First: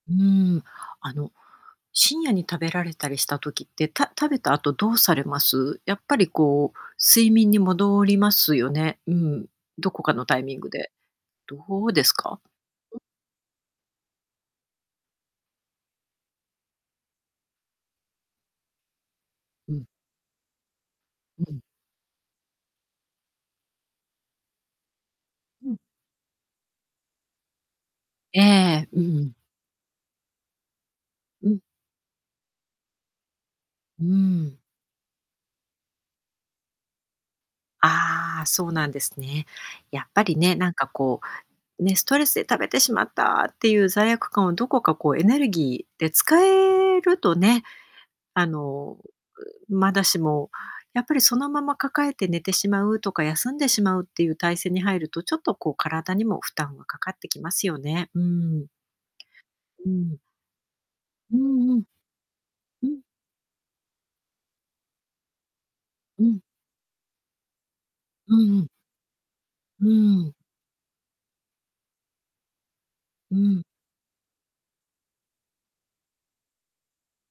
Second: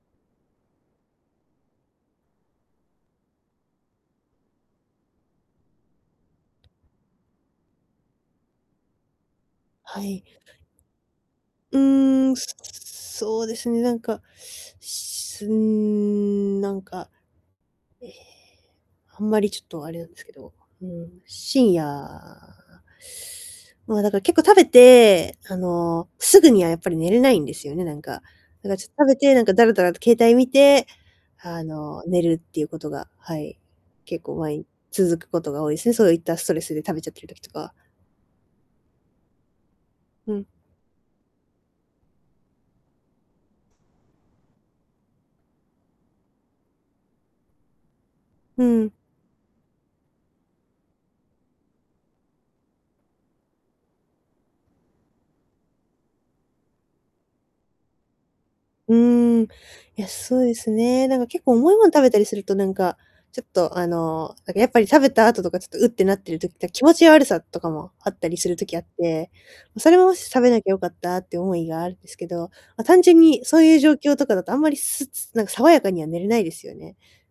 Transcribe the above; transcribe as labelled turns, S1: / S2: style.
S1: うーん、あの、深夜に食べられたりした時って、た食べた後どうされます？やっぱり、こう、睡眠に戻りますよね。うん。ど
S2: は
S1: こか
S2: い。
S1: のタイミングで。ど
S2: う
S1: うです
S2: ーん、
S1: か？
S2: す
S1: う。
S2: すそうですね、なんか、しうーん、なんか、ええ、あんまりちょっ
S1: う
S2: と
S1: ん。
S2: あれなんすけど、うん、
S1: うん。
S2: 深夜、まあ、だから結構食べて、あ
S1: うん。
S2: の、すぐにはやっぱり寝れないんですよね、なんか。
S1: え
S2: だから、ちょ
S1: え、
S2: っ
S1: う
S2: と食
S1: ん
S2: べ
S1: うん。
S2: て、なんか、だらだらと携帯見て、
S1: う
S2: あ
S1: ん。
S2: の、寝るっていうことが、はい、
S1: うー
S2: 結構、ま
S1: ん。
S2: い続くことが多いすね、そういったストレスで食べちゃってる時とか。
S1: ああ、そうなんですね。やっぱ
S2: う
S1: り
S2: ん。
S1: ね、なんか、こう、ね、ストレスで食べてしまったっていう罪悪感を、どこかこう、エネルギーで使えるとね、あ
S2: うん。
S1: の、うう、まだしも、やっぱりそのまま抱えて寝てしまうとか、休んでしまうっていう体勢に入ると、ちょっとこう、体にも負担がかかってきますよね、うん。
S2: うーん。い
S1: う
S2: や、
S1: ん。
S2: そうですね。なんか
S1: う
S2: 結構
S1: ん
S2: 重い
S1: う
S2: も
S1: ん。
S2: ん食べたりすると、なん
S1: う
S2: か、
S1: ん。
S2: ちょっと、あの、なんかやっぱり食べた後とか、ちょっと「う」ってなっ
S1: う
S2: てる
S1: ん。
S2: 時、た気持ち悪さとかもあったり
S1: う
S2: する
S1: んうん。
S2: 時あって、
S1: う
S2: それも、し
S1: ーん。
S2: 食べなきゃ良かったって思いがあんですけど、ま、単純
S1: う
S2: に、そ
S1: ん。
S2: ういう状況とかだとあんまり、すつなんか爽やかには寝れないですよね。